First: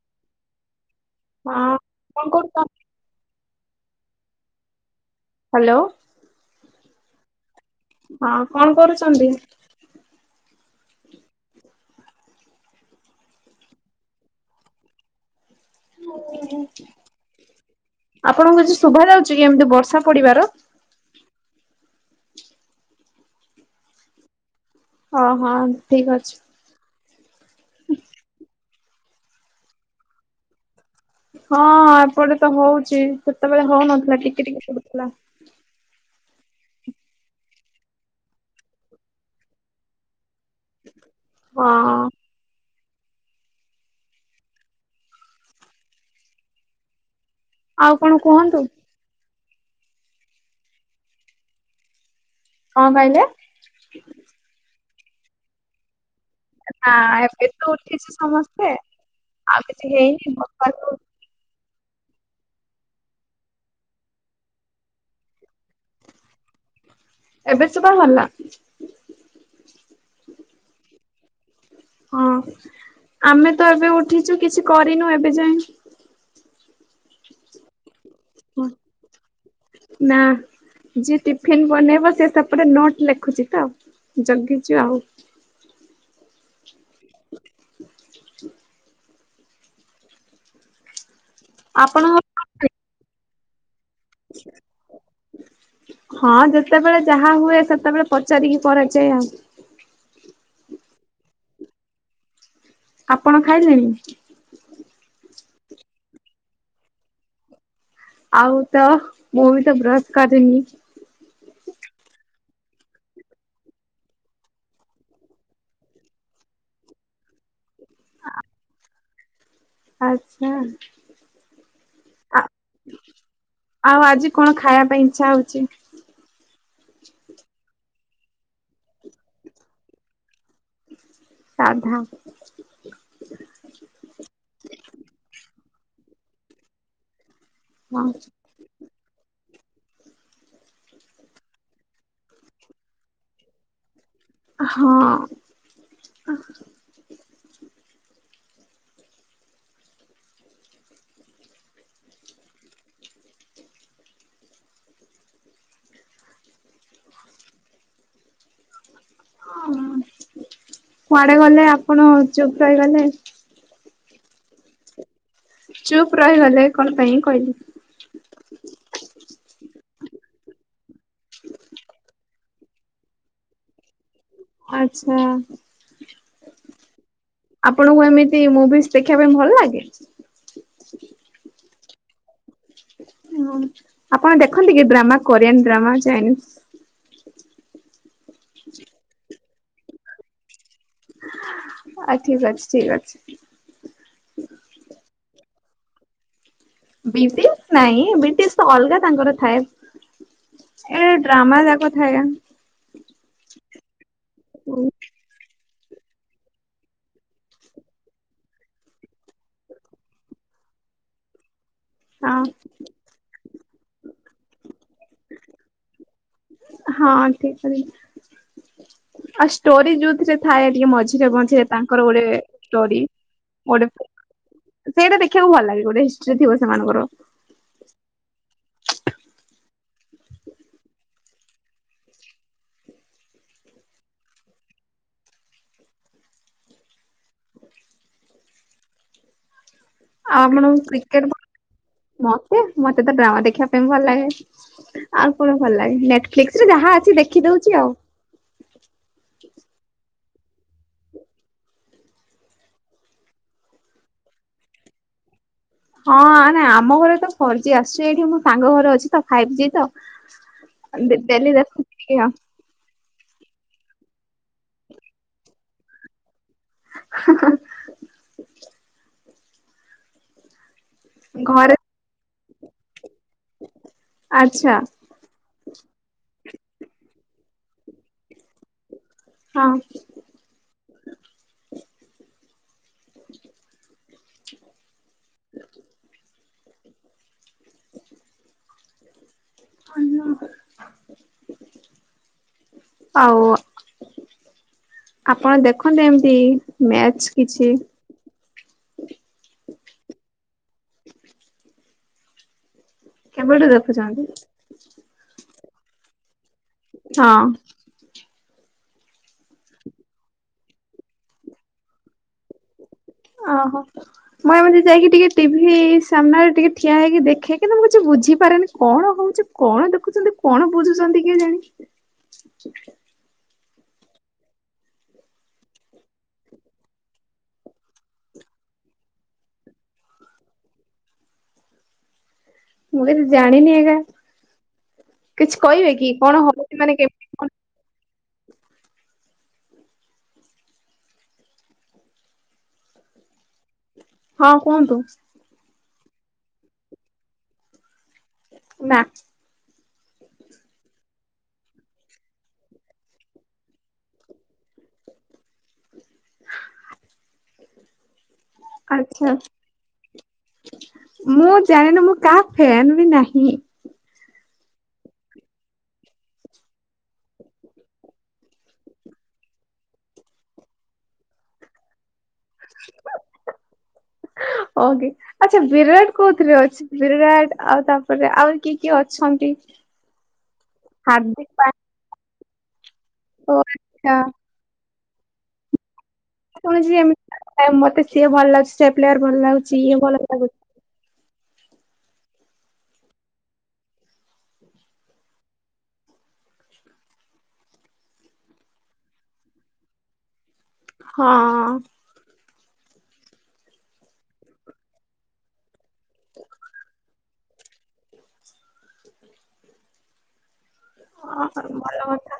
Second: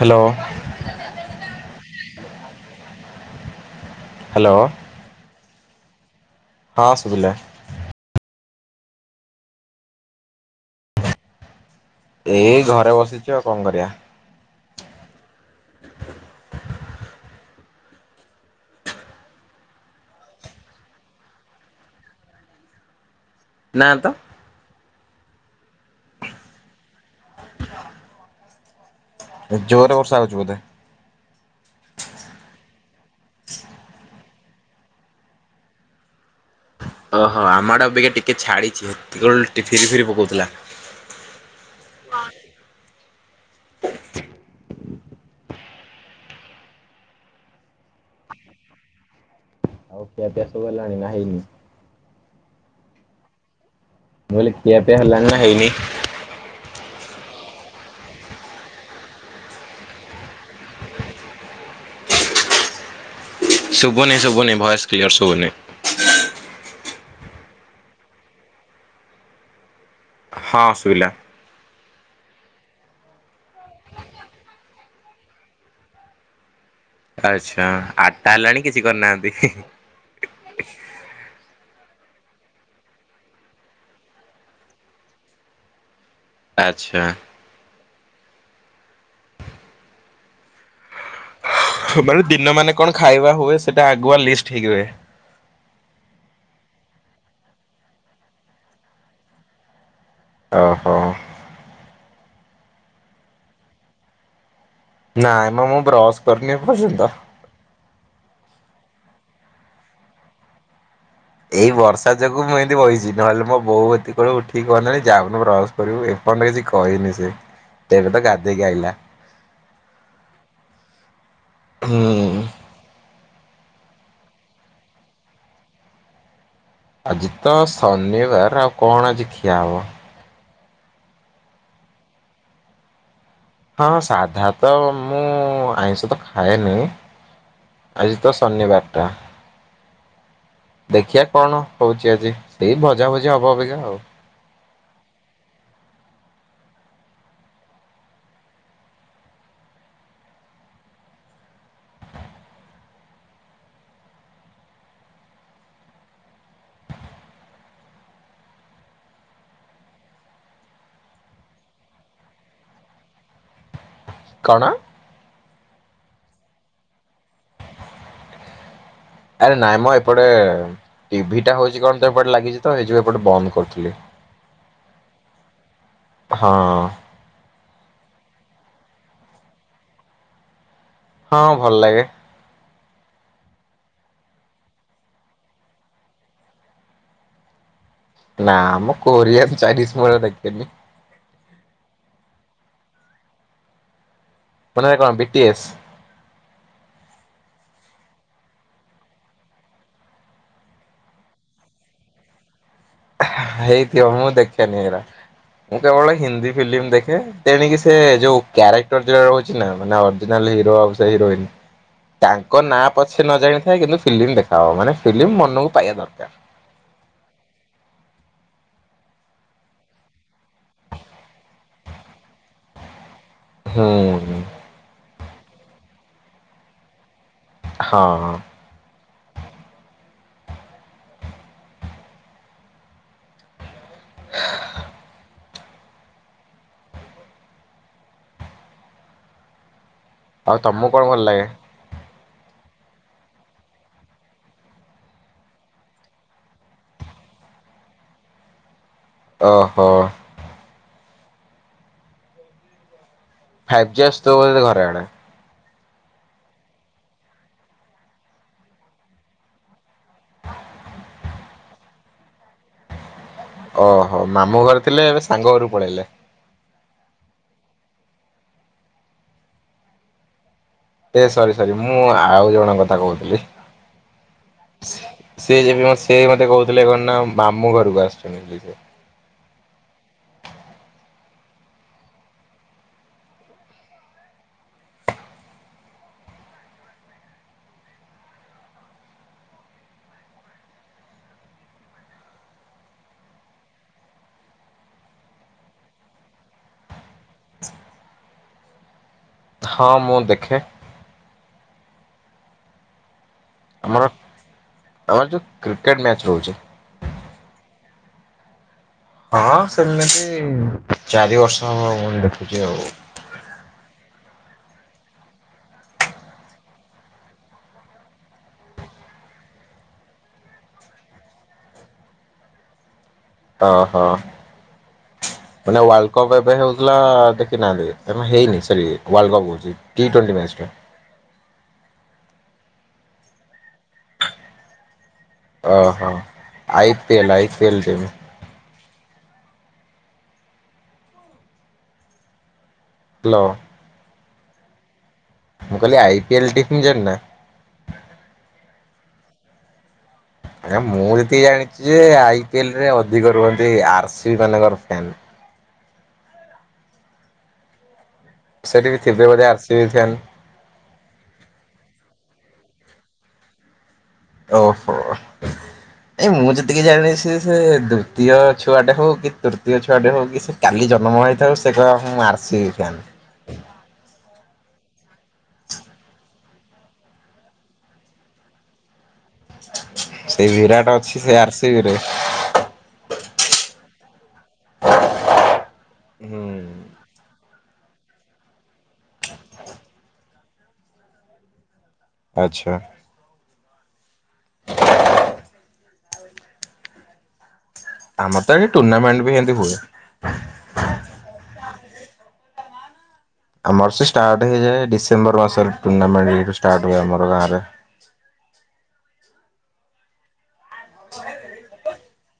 Hello. ହଁ କଣ କରୁଚ? ହ୍ୟାଲୋ। ହ୍ୟାଲୋ। ହଁ ଶୁଭିଲା। ହଁ କଣ କରୁଚନ୍ତି? ଏଇ ଘରେ ବସିଚୁ ଆଉ କଣ କରିବା। ଆପଣଙ୍କୁ କିଛି ଶୁଭା ଯାଉଛି କି ଏମିତି ବର୍ଷା ପଡ଼ିବାର? ନାଁ ତ। ହଁ ହଁ ଠିକ ଅଛି। ହ [unintelligible] ଜୋରେ ବର୍ଷା ହେଉଛି ବୋଧେ? ହଁ ଏପଟେ ତ ହଉଚି ସେତେବେଳେ ହଉନଥିଲା ଟିକେ ଟିକେ ପଡୁଥିଲା। ଓହୋ ଆମ ଆଡ଼େ ଅବିକା ଟିକେ ଛାଡିଛି ହେତେଳୁ ଟିକେ ଟିକେ ପାଉଥିଲା। ଆଁ। ଆଉ କଣ କୁହନ୍ତୁ? ଆଉ ଖିଆ ପିଆ ସବୁ ହେଲାଣି ନା ହେଇନି? କଣ କହିଲେ? ମୁଁ କହିଲି ଖିଆ ପିଆ ହେଲାଣି ନା ହେଇନି? ନା ଏବେ ତ ଉଠିଛି ସମସ୍ତେ ଆଉ କିଛି ହେଇନି ଵକରକୁ। ଶୁଭୁନି ଶୁଭୁନି ଭଏସ୍ କ୍ଲିୟର ଶୁଭୁନି? ଏବେ ସୁ ବା ହାଲା? ହଁ ସୁବିଲା। ହଁ ଆମେ ତ ଏବେ ଉଠିଛୁ କିଛି କରିନୁ ଏବେ ଯାଏ। ଆଚ୍ଛା ଆଟା ହେଲାଣି କିଛି କରିନାହାନ୍ତି? ନାଁ। ଯିଏ ଟିଫିିନ୍ ବନେଇବ ସେ ସେପଟେ ନୋଟ୍ ଲେଖୁଛି ତ ଜଗିଛୁ ଆଉ। ଆଚ୍ଛା। [inaudible] ହା ମାନେ ଦିନ ଆପଣଙ୍କ ମାନେ କଣ ଖାଇବା ହୁଏ ସେଇଟା ଆଗୁଆ ଲିଷ୍ଟ ହେଇକି ରୁହେ। ହଁ ଯେତେବେଳେ ଯାହା ହୁଏ ସେତେବେଳେ ପଚାରିକି କରାଯାଏ ଆଉ ଓହୋ। ଆପଣ ଖାଇଲେଣି? ନାଇଁମ ମୁଁ ବ୍ରସ୍ କରିନି ଏ ପର୍ଯ୍ୟନ୍ତ। ଆଉ ତ ମୁଁ ବି ତ ବ୍ରସ୍ କରିନି। ଏଇ ବର୍ଷା ଯୋଗୁ ମୁଁ ଏମିତି ବଇଚି ନହେଲେ ମୋ ବୋଉ ଏତିକି କଳୁ ଉଠିକି କହନ୍ତାଣି ଯାଉନୁ ବ୍ରସ୍ କରିବୁଏପନ୍ତ କିଛି କହିନି ସେ। [inaudible] ଦେବେ ତ ଗାଧେଇକିଆଇଲା। ଆଛା ହୁଁ ଆ। ଆଉ ଆଜି କଣ ଖାଇବା ପାଇଁ ଇଛା ହଉଚି? ଆଜି ତ ଶନିବାର ଆଉ କଣ ଆଜି ଖିଆ ହବ। ସାଧା। ହଁ ସାଧା ତ ମୁଁ ଆଇଁଷ ତ ଖାଏନି ହଁ। ଆଜି ତ ଶନିବାରଟା। ଦେଖିଆ କଣ ହଉଚି ଆଜି ସେଇ ଭଜାଭଜି ହବ ଅବିକା ଆଉ। ହଁ। ହ କୁଆଡେ ଗଲେ ଆପଣ ଚୁପ ରହିଗଲେ। କଣ? ଚୁପ୍ ରହିଗଲେ କଣ ପାଇଁ କହିଲି? ଆରେ ନାଇଁ ମ ଏପଟେ ଟିଭି ଟା ହଉଛି କଣ ତ ଏପଟ ଲାଗିଚି। ତ ଏଇଯୋଉ ଏପଟେ ବନ୍ଦ କରୁଥିଲି। ଆଚ୍ଛା। ହଁ। ଆପଣଙ୍କୁ ଏମିତି ମୁଭିଜି୍ ଦେଖିବା ପାଇଁ ଭଲ ଲାଗେ? ହଁ ଭଲ ଲାଗେ। ମାଁ ଆପଣ ଦେଖନ୍ତି କି ଡ୍ରାମା କୋରିଆନ୍ ଡ୍ରାମା ଚାଇନିସି୍। ନା ମୋ କୋରିଆ ଚାଇନିଜ ମୁଁ [unintelligible] ଦେଖେନି। ଆ ଠିକ ଅଛି ଠିକ ଅଛି। [unintelligible] କଣ ବିିଟି ଏସ୍ ବିଟିସ୍ ନାଇଁ ବିଟିସ୍ ତ ଅଲଗା ତାଙ୍କର ଥାଏ। ଏ ଡ୍ରାମା ଯାକ ଥାଏ ଆଁ ହେଇଥିବ ମୁଁ ଦେଖେନି ଏଗୋରା। ମୁଁ କେବଳ ହିନ୍ଦୀ ଫିଲ୍ମ ଦେଖେ ତେଣିକି ସେ ଯୋଉ କ୍ୟାରେକ୍ଟର ଯୋ ରହୁଛି ନା ମାନେ ଅରିଜିନାଲ ହିରୋ। ସେ ହିରୋଇନ୍। ହ ତାଙ୍କ ନାଁ ପଛେ ନ ଜାଣିଥାଏ କିନ୍ତୁ ଫିଲ୍ମ ଦେଖା ହବ ମାନେ ଫିଲ୍ମ ମନକୁ ପାଇବା ଦରକାର। ହଁ ଠିକ। [unintelligible] ଆଉ ଷ୍ଟୋରି ଯୋଉଥିରେ ଥାଏ ଟିକେ ମଝିରେ ମଝିରେ ତାଙ୍କର ଗୋରେ ଷ୍ଟୋରି। ଗୋଟେ ହୁଁ ସେଇଟା ଦେଖିବାକୁ ଭଲ ଲାଗେ ଗୋଟେ ହିଷ୍ଟ୍ରି ଥିବ ସେମାନଙ୍କର। ହଁ। ଆଉ ଆପଣ ତମକୁ କଣ ଭଲ କ୍ରିକେଟ ଲାଗେ? ମତେ ମତେ ତ ଡ୍ରାମା ଦେଖିବା ପାଇଁ ଭଲ ଲାଗେ। ଆଉ କଣ ଭଲ ଲାଗେ ନେଟଫ୍ଲିକ୍ସ ରେ ଯାହା ଅଛି ଦେଖି ଦଉଚି ଆଉ। ଓହୋ। ଫାଇଭ୍ ଜି ଆସୁଥିବ ବୋ ଘରେ ଏଡା। ହଁ ନାଇଁ ଆମ ଘରେ ତ ଫୋର ଜି ଆସୁଛି ଏଇଠି ମୁଁ ସାଙ୍ଗ ଘରେ ଅଛି ତ ଫାଇଭ ଜି ତ। [unintelligible] ଦେଖୁଚି ଟିକେ ଆଉ ଓହୋ ମାମୁଁ ଘରେ ଥିଲେ ଏବେ ସାଙ୍ଗ ଘରୁ ପଳେଇଲେ। ହଁ ହଁ ଏ ସରି ଘରେ ସରି ମୁଁ ଆଉ ଜଣଙ୍କ କଥା କହୁଥିଲି। ଆଚ୍ଛା ସେ ଏ ସେ ମତେ କହୁଥିଲେ କଣ ନା ମାମୁଁ ଘରକୁ ଆସିଛନ୍ତି ବୋଲି ସେ। ହଁ। ଆଉ ଆପଣ ଦେଖନ୍ତି ଏମିତି ମ୍ୟାଚ କିଛି ହଁ ମୁଁ ଦେଖେ। କେବେଢୁ ଆମର ଦେଖୁଛନ୍ତି। ଆମର ଯୋଉ କ୍ରିକେଟ ମ୍ୟାଚ ରହୁଛି। ହଁ। ହଁ [unintelligible] ଚାରି ବର୍ଷବ ମୁ ଦେଖୁଚି ଆଉ। ଆ ହୋ। ମୁଁ ଏମିତି ଯାଇକି ଟିକିଏ ଟିଭି ସାମ୍ନାରେ ଟିକେ ଠିଆ ହେଇକି ଦେଖେ କିନ୍ତୁ ମୁଁ କିଛି ବୁଝିପାରେନି କଣ ହଉଛି। କଣ ଦେଖୁଛନ୍ତି କଣ ବୁଝୁଛନ୍ତି କିଏ ଜାଣି। ଅ ହ। ମାନେ ୱାର୍ଲଡ କପ୍ ଏବେ ହଉଥିଲା ଦେଖିନାହାନ୍ତି ଏବେ ହେଇନି ସରି ୱାର୍ଲ କପ କହୁଛି। ଟି ଟ୍ୱଣ୍ଟି୍ ମ୍ୟାଚ ଟା ମୁଁ କିଛି ଜାଣିନି ଏରା ଆଜ୍ଞା କିଛି କହିବେ ଓହୋ କି କଣ ହବ ସେ ଆଇ ମାନେ କେ- [unintelligible] ହାଲୋ। ହଁ କୁହନ୍ତୁ। ମୁଁ କହିଲି ଆଇ ପିଏଲ ଟିମ୍ ଜାଣିନ ନା। ନା। ଆଜ୍ଞା ମୁଁ ଯେତିକି ଜାଣିଚି ଯେ ଆଇ ପି ଏଲ ରେ ଅଧିକ ରୁହନ୍ତି ଆର୍ ସିବି ବାଲାଙ୍କର ଫ୍ୟାନ୍। ସେଠି ବି ଥିବେ ଆଚ୍ଛା ବୋଧେ ଆରସିବି ଫ୍ୟାନ। ମୁଁ ଜାଣିନି ମୁଁ କାହା ଫ୍ୟାନ୍ ବି ନାହିଁ। ଓହୋ। ଏଇ ମୁଁ ଯେତିକି ଜାଣିସି ସେ ଦ୍ବିତୀୟ ଛୁଆଟେ ହଉ କି ତୃତୀୟ ଛୁଆଟେ ହଉ କି ସେ କାଲି ଜନ୍ମ ହେଇଥାଉ ସେ କହିବ ମୁ ଆରସିବି ଫ୍ୟାନ୍। ଓଃ କି ଆଚ୍ଛା ବିରାଟ କୋଉଥିରେ ଅଛି ବିରାଟ ଆଉ ତାପରେ ଆଉ କି କିଏ ଅଛନ୍ତି ସେଇ ବିରାଟ ଅଛି ସେ ଆର ହାର୍ଦ୍ଦିକ ସି ପା ବି ରେ। ଓ ଆଚ୍ଛା। ହୁଁ। ଶୁଣିଚି ଏମ୍ ନାଇଁ ମତେ ସିଏ ଭଲ ଲାଗୁଛି ସେ ପ୍ଲେୟାର ଭଲ ଲାଗୁଛି ଇଏ ଭଲ ଲାଗୁ ଆଚ୍ଛା। ଆମର ତ ଏ ଟୁର୍ଣ୍ଣାମେଣ୍ଟ ବି ଏମିତି ହୁଏ। ହଁ। ଆମର ସେ ଷ୍ଟାର୍ଟ ହେଇଯାଏ ଡିସେମ୍ବର ମାସରେ ଟୁର୍ଣ୍ଣାମେଣ୍ଟ ଏଇଠୁ ଷ୍ଟାର୍ଟ ହୁଏ ଆମର ଗାଁରେ। ହଁ ହଁ ଭଲ କଥା।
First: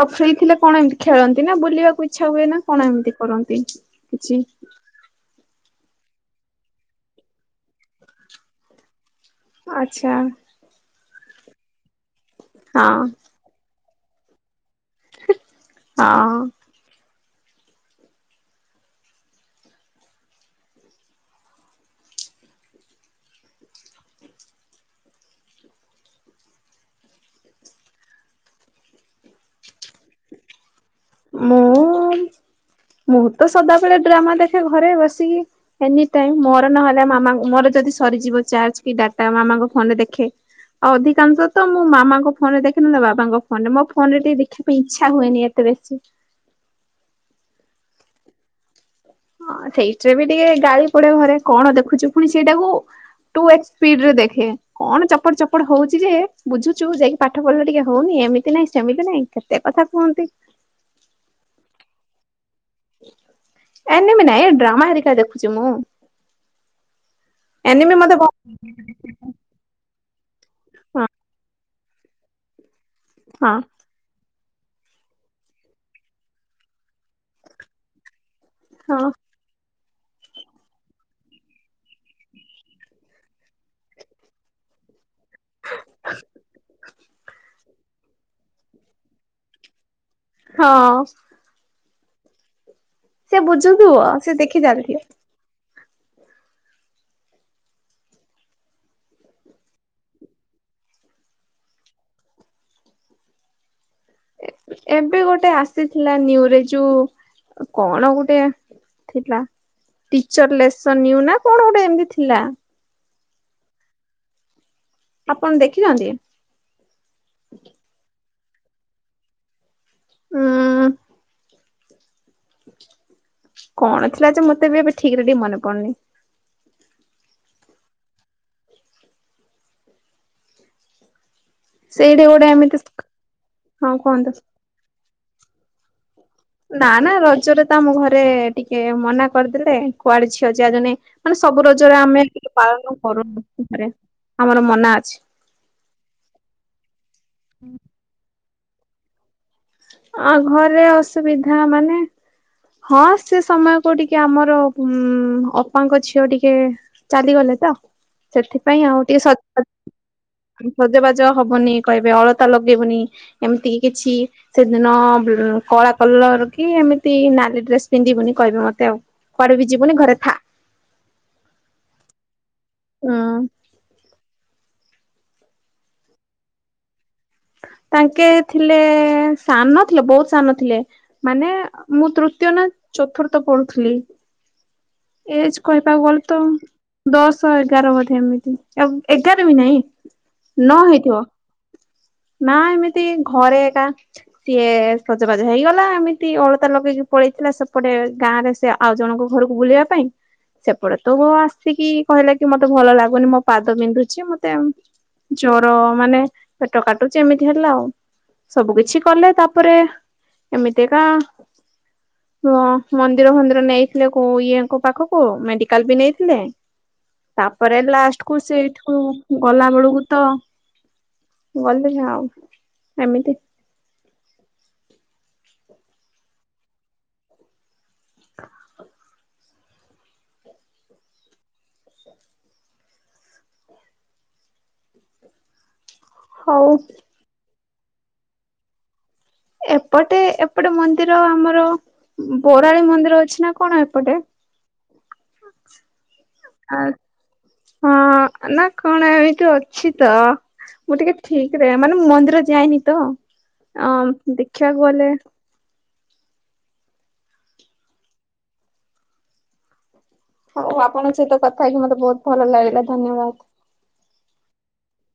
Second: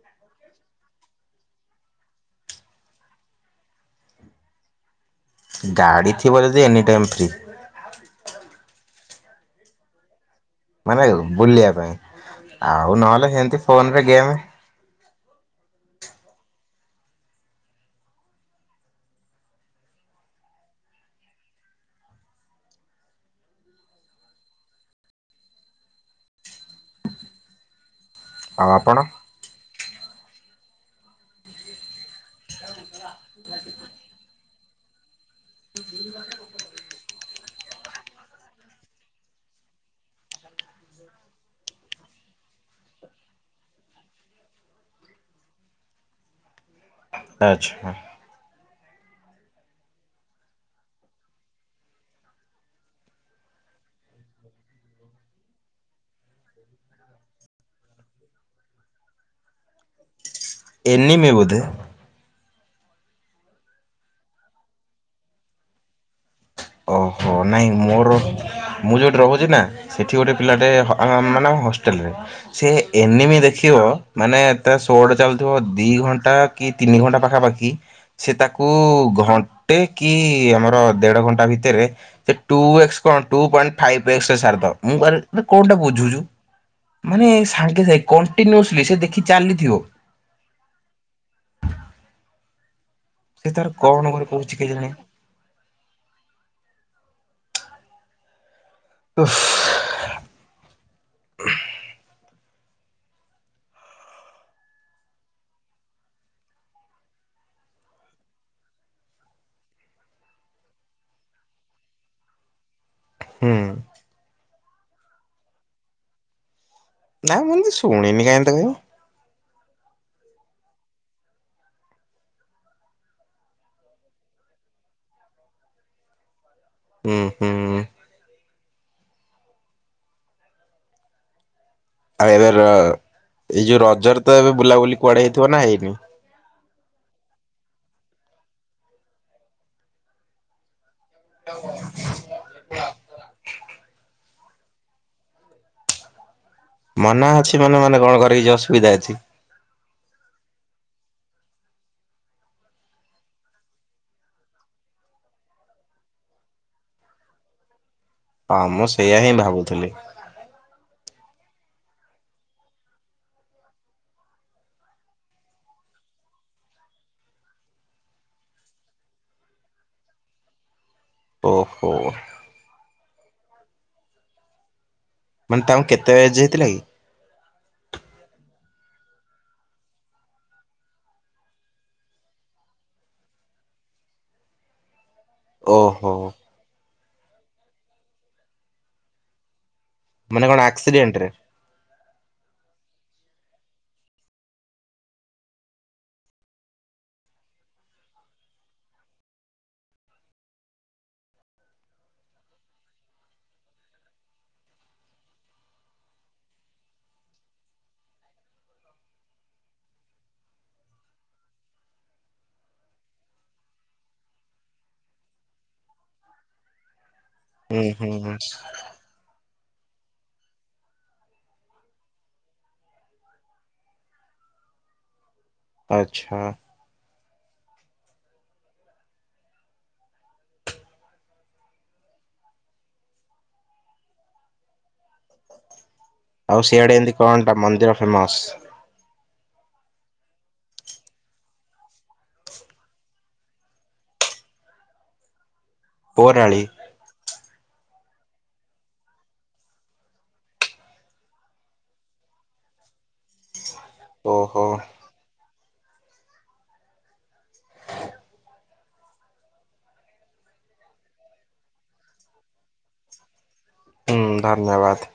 ଆଉ ଫ୍ରି ଥିଲେ କଣ ଏମିତି ଖେଳନ୍ତି ନା ବୁଲିବାକୁ ଇଚ୍ଛା ହୁଏ ନା କଣ ଏମିତି କରନ୍ତି କିଛି? ଗାଡ଼ି ଥିବ ଯଦି ଏନି ଟାଇମ୍ ଫ୍ରି। ଆଛା। ମାନେ ବୁଲିବା ପାଇଁ ଆଉ ହଁ ନହେଲେ ସେମତି ଫୋନରେ ଗେମ୍। ଆଁଅ ଆଉ ଆପଣ? ମୁଁ ମୁଁ ତ ସଦାବେଳେ ଡ୍ରାମା ଦେଖେ ଘରେ ବସିକି। ଏନିଟାଇମ୍ ମୋର ନହେଲେ ମାମା ମୋର ଯଦି ସରିଯିବ ଚାର୍ଜ କି ଡ଼ାଟା ମାମାଙ୍କ ଫୋନରେ ଦେଖେ। ଆଉ ଅଧିକାଂଶ ତ ମୁଁ ମାମାଙ୍କ ଫୋନରେ ଦେଖେ ନହେନେ ବାବାଙ୍କ ଫୋନରେ ମୋ ଫୋନରେ ଟିକେ ଦେଖିବା ପାଇଁ ଇଚ୍ଛା ହୁଏନି ଏତେ ବେଶୀ। ଆଚ୍ଛା। ହଁ ସେଇଠିରେ ବି ଟିକେ ଗାଳି ପଡ଼ିବ ଘରେ କଣ ଦେଖୁଛୁ ପୁଣି ସେଇଟାକୁ ଟୁ ଏକ୍ସ ସ୍ପିଡ଼ରେ ଦେଖେ। କଣ ଚପଟ ଚପଟ ହଉଚି ଯେ ବୁଝୁଛୁ ଯାଇକି ପାଠ ପଢ଼ିଲେ ଟିକେ ହଉନି ଏମିତି ନାଇଁ ସେମିତି ନାଇଁ। କେତେ କଥା କୁହନ୍ତି। ଏନିମେ ବୋଧେ? ଏନିମି ନାଇଁ ଏ ଡ୍ରାମା ହେରିକା ଦେଖୁଛି ମୁଁ। ଓହୋ ନାଇଁ ଏନିମି ମୋର ମତେ ବ ମୁଁ ଯୋଉଠି ରହୁଛି ନା ସେଠି ଗୋଟେ ପିଲାଟେ ଅ ହଁ ହ ମାନେ ହଷ୍ଟେଲରେ ସେ ଏନିମି ହଁ ଦେଖିବ ମାନେ ତା ସୋ ଟା ଚାଲୁଥିବ ଦି ଘଣ୍ଟା କି ତିନି ଘଣ୍ଟା ପାଖାପାଖି। ସେ ତାକୁ ହଁ ଘଣ୍ଟେ କି ଆମର ଦେଢ଼ ଘଣ୍ଟା ଭି ତେରେ ଏ ଟୁ ଏକ୍ସ କଣ ଟୁ ପଏଣ୍ଟ ଫାଇବ ଏକ୍ସ ରେ ସାରିଦବ ମୁ ଭାରି ମାନେ କଣ୍ଟା ବୁଝୁଛୁ ମାନେ ସାଙ୍ଗେ ସାଙ୍ଗେ କଣ୍ଟିନୁସଲି ସେ ଦେଖି ଚାଲିଥିବ। ହଁ। ସେ ତାର ବୁଝୁଥୁବୁ କଣ ଗୋଟେ ସେ କହୁଛି ଦେଖି କେଜାଣି ଚାଲିଥିବ। [unintelligible] ଏବେ ଗୋଟେ ଆସିଥିଲା ନ୍ୟୁରେ ଯୋଉ କଣ ଗୋଟେ ଥିଲା ଟିଚର ଲେସନ ନିୟୁ ନା କଣ ଗୋଟେ ଏମତି ଥିଲା। ହୁଁ। ଆପଣ ଦେଖିଛନ୍ତି? ନାଇ ମୁଁ ଶୁଣିନି କାଇଁ କେବେ। ହୁଁ। କଣ ଥିଲା ଯେ ମୋତେ ବି ଏବେ ଠିକରେ ଟିକେ ମନେ ପଡୁନି। ହୁଁ ହୁଁ। ସେଇଠି ଆଉ ଗୋଟେ ଏବେ ଏମିତି ଏଇ ଯୋଉ ହଁ ରଜରେ କୁହନ୍ତୁ। ତ ଏବେ ବୁଲାବୁଲି କୁଆଡେ ହେଇଥିବ ନା ହେଇନି। ନା ନା ରଜରେ ତ ଆମ ଘରେ ଟିକେ ମନା କରିଦେଲେ କୁଆଡେ ଝିଅ ଯାଆନି। ମାନେ ସବୁ ରୋଜରେ ଆମେ ପାଳନ କରୁନୁରେ ଆମର ମନା ଅଛି। ମନା ଅଛି ମାନେ ମାନେ କଣ କରିକିଛି ଅସୁବିଧା ଅଛି। ଆ ଘରେ ଅସୁବିଧା ମାନେ- ହଁ ସେ ସମୟକୁ ଟିକେ ଆମର ଉ ଅପାଙ୍କ ଝିଅ ଟିକେ- ଚାଲିଗଲେ ତ ହଁ ମୁଁ ସେଥିପାଇଁ ଆଉ ସେଇଆ ଟିକେ ହିଁ ସଜ ବା - ଭାବୁଥିଲି। ସଜବାଜ ହବନି କହିବେ ଅଳତା ଲଗେଇବୁନି ଏମିତି କିଛି। ସେଦିନ କଳା କଲର କି ଏମିତି ନାଲି ଡ୍ରେସ ପିନ୍ଧିବୁନି କହିବେ ମୋତେ ଆଉ। କୁଆଡେ ବି ଯିବୁନି ଘରେ ଥା। ଓ ହୋ। ହୁଁ। ମାନେ ତାଙ୍କୁ କେତେ ଏଜ ହେଇଥିଲା କି? ତାଙ୍କେ ଥିଲେ ସାନ ଥିଲେ ବହୁତ ସାନ ଥିଲେ। ମାନେ ମୁଁ ତୃତୀୟ ନା ଚତୁର୍ଥ ପଢୁଥିଲି। ଏଜ କହିବାକୁ ଓହୋ ଗଲେ ତ ଦଶ ଏଗାର ବୋଧେ। ଏମିତି ଆଉ ଏଗାର ବି ନାଇଁ ମାନେ କଣ ଆକ୍ସିଡେଣ୍ଟ ରେ? ନା ଏମିତି ଘରେ ଏକା। ସିଏ ସଜବାଜ ହେଇଗଲା ଏମିତି ଅଳତା ଲଗେଇକି ପଳେଇଥିଲା ସେପଟେ ଗାଁ ରେ ସେ ଆଉ ଜଣଙ୍କ ଘରକୁ ବୁଲିବା ପାଇଁ ସେପଟେ ତୋ ବୋଉ ଆସିକି କହିଲା କି ମୋତେ ଭଲ ଲାଗୁନି ମୋ ପାଦ ବିନ୍ଧୁଛି ମୋତେ ଜର ମାନେ ପେଟ କାଟୁଛି ଏମିତି ହେଲା ଆଉ ସବୁ କିଛି କଲେ ତାପରେ ଏମିତି ଏକା। ହଁ ମନ୍ଦିର ଫନ୍ଦିର ନେଇଥିଲେ କୋ ଇଏଙ୍କ ପାଖକୁ ମେଡିକାଲ ବି ନେଇଥିଲେ। ତାପରେ ହୁଁ ହୁଁ ଲାଷ୍ଟ ହୁଁ। କୁ ସେଇଠୁ ଗଲା ବେଳକୁ ତ। ଗଲେ ନା ଆଉ ଏମିତି। ଆଛା। ଆଉ ହଉ ସିଆଡେ ଏମିତି କଣ ଟା ମନ୍ଦିର ଫେମସ୍? ଏପଟେ ଏପଟେ ମନ୍ଦିର ଆମର ବରାଳି ମନ୍ଦିର ଅଛି ନା କଣ ଏପଟେ? ବୋରାଳି। ଆ ହଁ ନା କଣ ଏମିତି ଅଛି ତ। ମୁଁ ଟିକେ ଠିକରେ ମାନେ ମୁ ମନ୍ଦିର ଯାଇନି ତ ଅଁ ଓହୋ ଦେଖିବାକୁ ଗଲେ ହଉ ଆପଣଙ୍କ ସହିତ କଥା ହେଇକି ମୋତେ ବହୁତ ଭଲ ଲାଗିଲା ଧନ୍ୟବାଦ। ହୁଁ ଧନ୍ୟବାଦ।